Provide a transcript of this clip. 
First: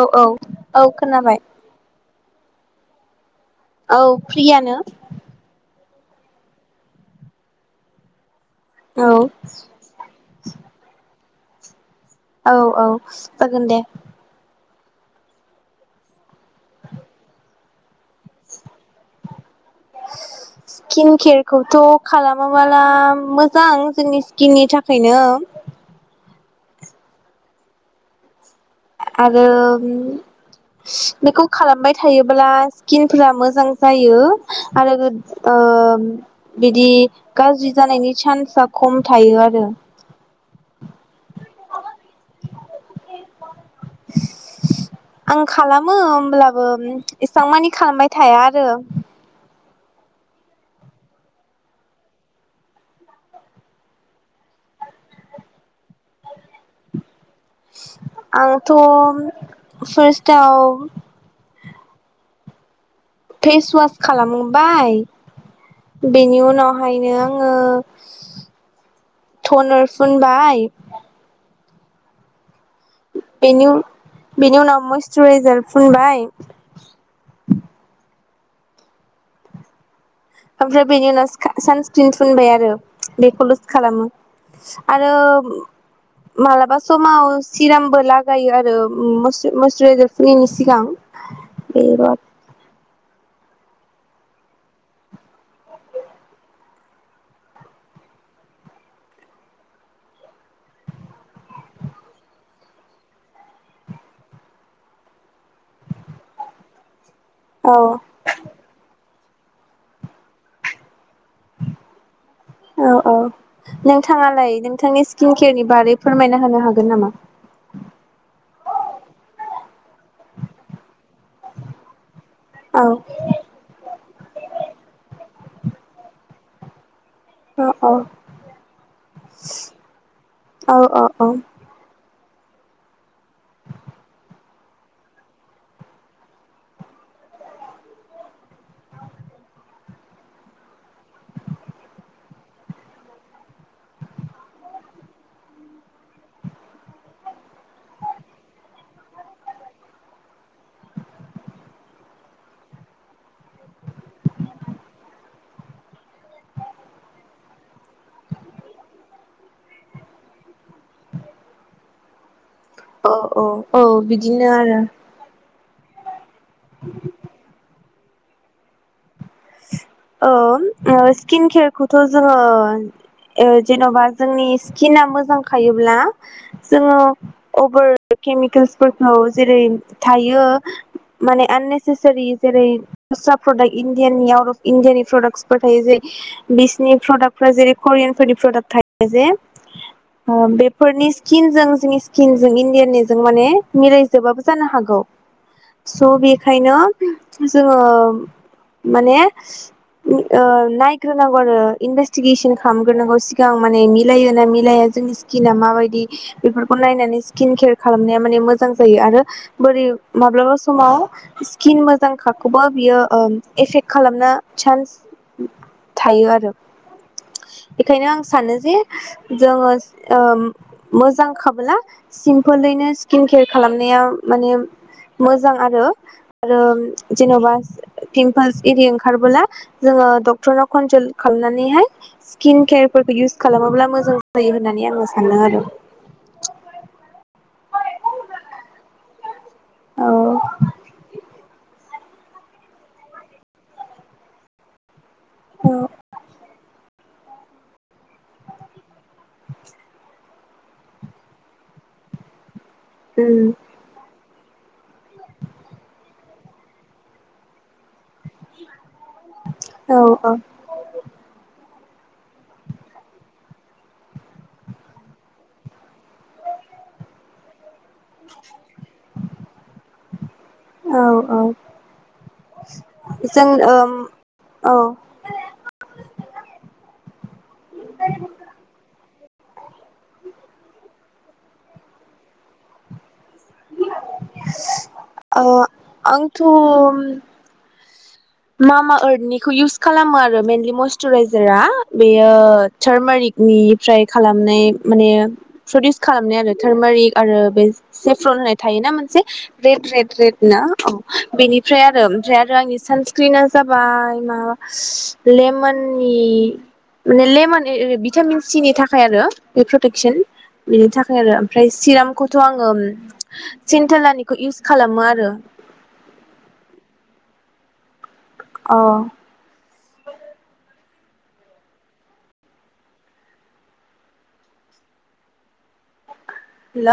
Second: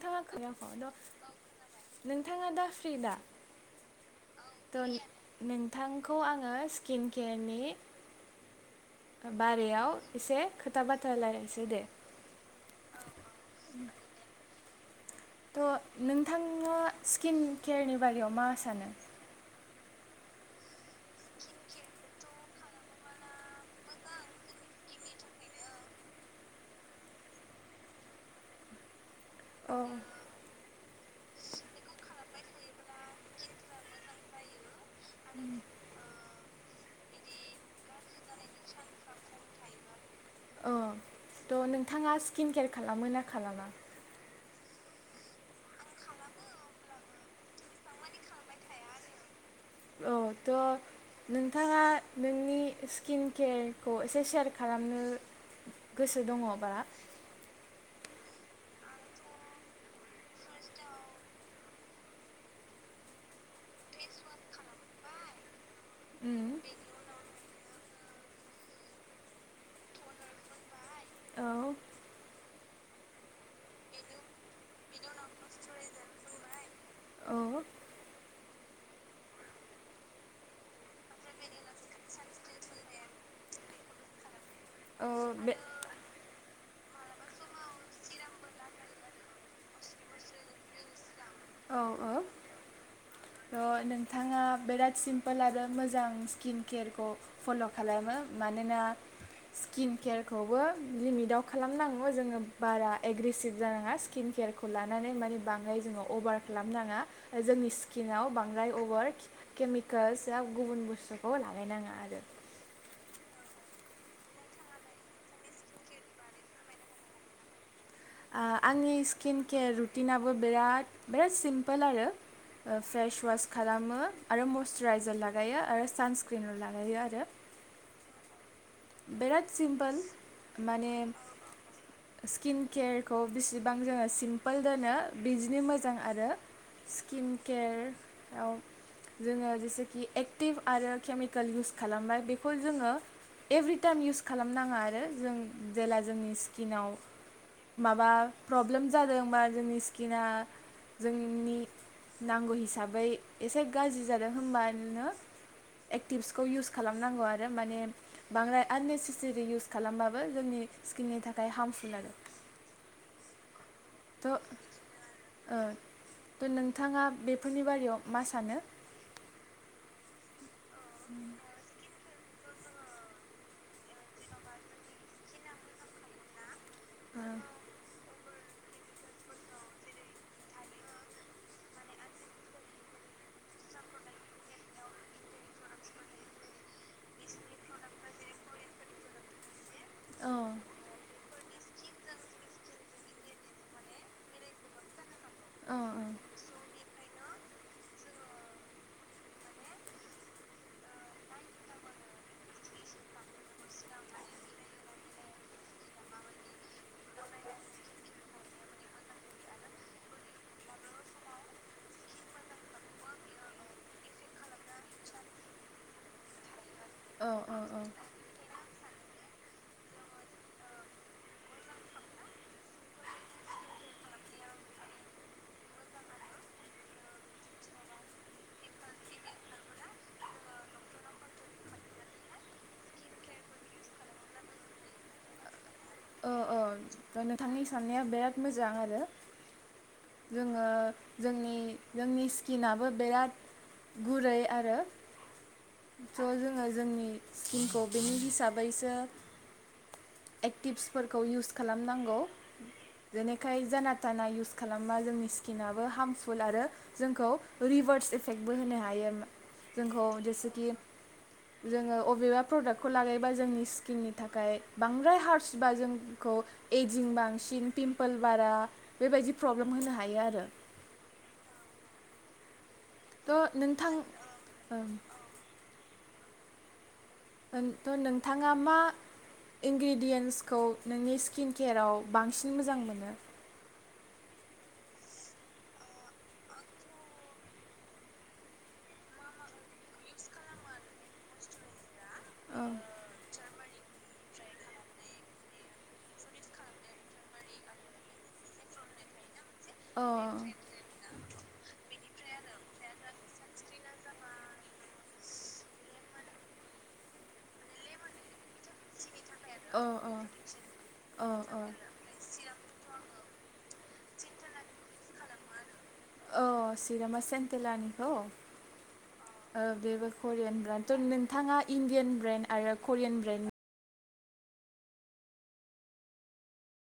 औ औ औ खोनाखौथ' खोनाबाय नोंथाङा दा फ्रि दा? औ फ्रियानो नोंखौ आङो स्किन केयारनि औ बारेयाव एसे खोथा बाथ्रा लाय दे औ औ जागोन दे। थ' नोंथाङा स्किन केयारनि बारायाव मा सानो? स्किन केयारखौथ' खालामाबोला मोजां जोंनि स्किननि थाखायनो आरो अ बेखौ खालामबाय थायो ब्ला स्किन फोरा मोजां जायो। आरो ओम बिदि गाज्रि जानायनि सान्सआ खम थायो आरो। औ थ' नोंथाङा स्किन केेयार खालामो ना खालामा? आं खालामो होमब्लाबो इसेबां मानि खालामबाय थाया आरो। औ थ' नोंथाङा नोंनि स्किन केयारखौ एसे सेयार खालामनो गोसो दङबा आंथ' फार्स्टआव फेस वास खालामबाय बेनि उम उनावहायनो आङो थनर फुनबाय औ बेनि बेनि उनाव मइस्चुराइजार फुनबाय औ ओमफ्राय बेनि उनाव सानस्क्रिन फुनबाय आरो बेखौ लुस खालामो औ आरो बे मालाबा समाव सिरामबो लागायो आरो [unintelligible] सिगां औ [unintelligible] औ थ' नोंथाङा बिराद सिम्पोल आरो मोजां स्किन केयारखौ फल' खालामो मानोना स्किन केयारखौबो लिमिटाव खालामनांगौ जोङो बारा एग्रेसिभ जानाङा स्किन केेयारखौ लानानै माने बाङाय जोङो अभार खालामनाङा। जोंनि औ स्किनाव बां अभार केमिकेल्सआ गुबुन बुस्थु औ औ नोंथाङालाय नोंथांनि स्किन केयारनि बारै फोरमायना होनो हागोन नामा? आह आंनि स्किन केयार रुटिनाबो बिराद बिराद सिमपोल आरो। औ फेस वास खालामो आरो मयस्चुराइजार ला लागायो आरो सानस्क्रिनल' लागायो आरो। अह औ बिराद सिम्पोल औ माने औ स्किन केयारखौ बिसिबां जोङो सिमपोल दोनो बिदिनो मोजां आरो स्किन केयाराव जोङो जेसेखि एक्टिभ आरो केमिकेल इउस खालामबाय बेखौ जोङो एभ्रिटाइम इउस खालामनाङा आरो जों जेला जोंनि स्किनाव माबा प्रब्लेम जादोंबा जोंनि स्किना जोंनि नांगौ हिसाबै एसे गाज्रि जादों होनबानो एक्टिभ्सखौ इउस खालामनांगौ आरो माने बांद्राय आननेसेसेरि इउस खालामबाबो जोंनि स्किननि थाखाय हार्मफुल आरो अह अह औ थ' बिदिनो आरो ओ त' नोंथाङा बेफोरनि बारियाव मा सानो? अ ओ स्किन खेेयार खौ थ‌' जोङो जेनबा जोंनि स्किना मोजांखायोब्ला जोङो अबोर केमिकेल्सफोरखौ जेरै थायो माने आननेसेसारि जेरै दस्रा प्रडाक्ट इन इण्डिाननि आउट अफ इण्डिया नि प्रडाक्टसफोर थायो जे बिसिनि प्रडाक्ट फोर्रा जेरै करियान फोरनि प्रडाक्ट थायो जे औ ओ बेफोरनि स्किनजों जोंनि स्किन जों इण्डियनिजों माने मिलायजोबाबो जानो हागौ। औ स बेखायनो जोङो माने ओ नायग्रोनांगौ आरो इनभेस्टिगेसन खालामग्रोनांगौ सिगां माने मिलायो ना मिलाया जोंनि स्किना माबायदि बेफोरखौ नायनानै स्किन केयार खालामनाया माने मोजां जायो आरो बोरै माब्लाबा समाव स्किन मोजांखाखौबो बियो ओ एफेक्ट खालामनो चान्स थायो आरो। औ औ बेखायनो आं सानो जे जोङो ओ मोजां खाबोला सिम्पोलैनो स्किन केयार खालामनाया माने मोजां आरो आरो जेनबा पिमपोल्स एरि ओंखारबोला जोङो डक्टरनाव कनसाल्ट खालामनानैहाय स्किन केयारफोरखौ इउस खालामोब्ला मोजां जायो होननानै आङो सानदोंआरो। औ औ नोंथांनि साननाया बिराद मोजां आरो। औ जोङो जोंनि जोंनि स्किनाबो बिराद गुरै आरो उम स‌' जोङो जोंनि स्किनखौ बेनि हिसाबैसो टिप्सफोरखौ इउस खालामनांगौ। जेनेखाय जाना थाना इउस खालामबा जोंनि स्किनाबो हार्मफुल आरो जोंखौ रिभार्स इफेक्टबो होनो हायो। औ जोंखौ औ जेसेखि जोङो अबेबा प्रडाक्टखौ लागायोबा जोंनि स्किननि थाखाय बांद्राय हार्ड बा जोंखौ एजिं बांसिन पिम पोल बारा बेबायदि प्रब्लेम होनो हायो आरो। औ औ [inaudible] जों थ' ओम नोंथां औ ज थ' नोंथाङा मा इनग्रेडियेन्टसखौ नोंनि स्किन केेयाराव बांसिन मोजां मोनो? [unintelligible] ओ आंथ मा मा आरदनिखौ इउस खालामो आरो मेइेनलि मयस्चराइजारा बेयो औ सारमारिग निफ्राय खालामनाय माने प्रडिउस खालामनाय आरो थार्मारिक आरो बे सेप्रल होननाय थायोना मोनसे रेड अ रेड रेड ना औ बेनिफ्राय आरो ओमफ्राय आरो आंनि सान सक्रिना जाबाय माबा लेमननि माने लेमन भिटामिन सिनि थाखाय आरो बे प्रटेकसन बिनि थाखाय अ अ आरो ओमफ्राय सिरामखौथ आं ओम सिन्थेलानिखौ इउस खालामो आरो औ चिरामा सेन्टेलानिखौ अ ओ बेबो करियान ब्रान नोंथाङा इण्डियान ब्रेन्ड आरो करियान ब्रेन्डनि हेलौ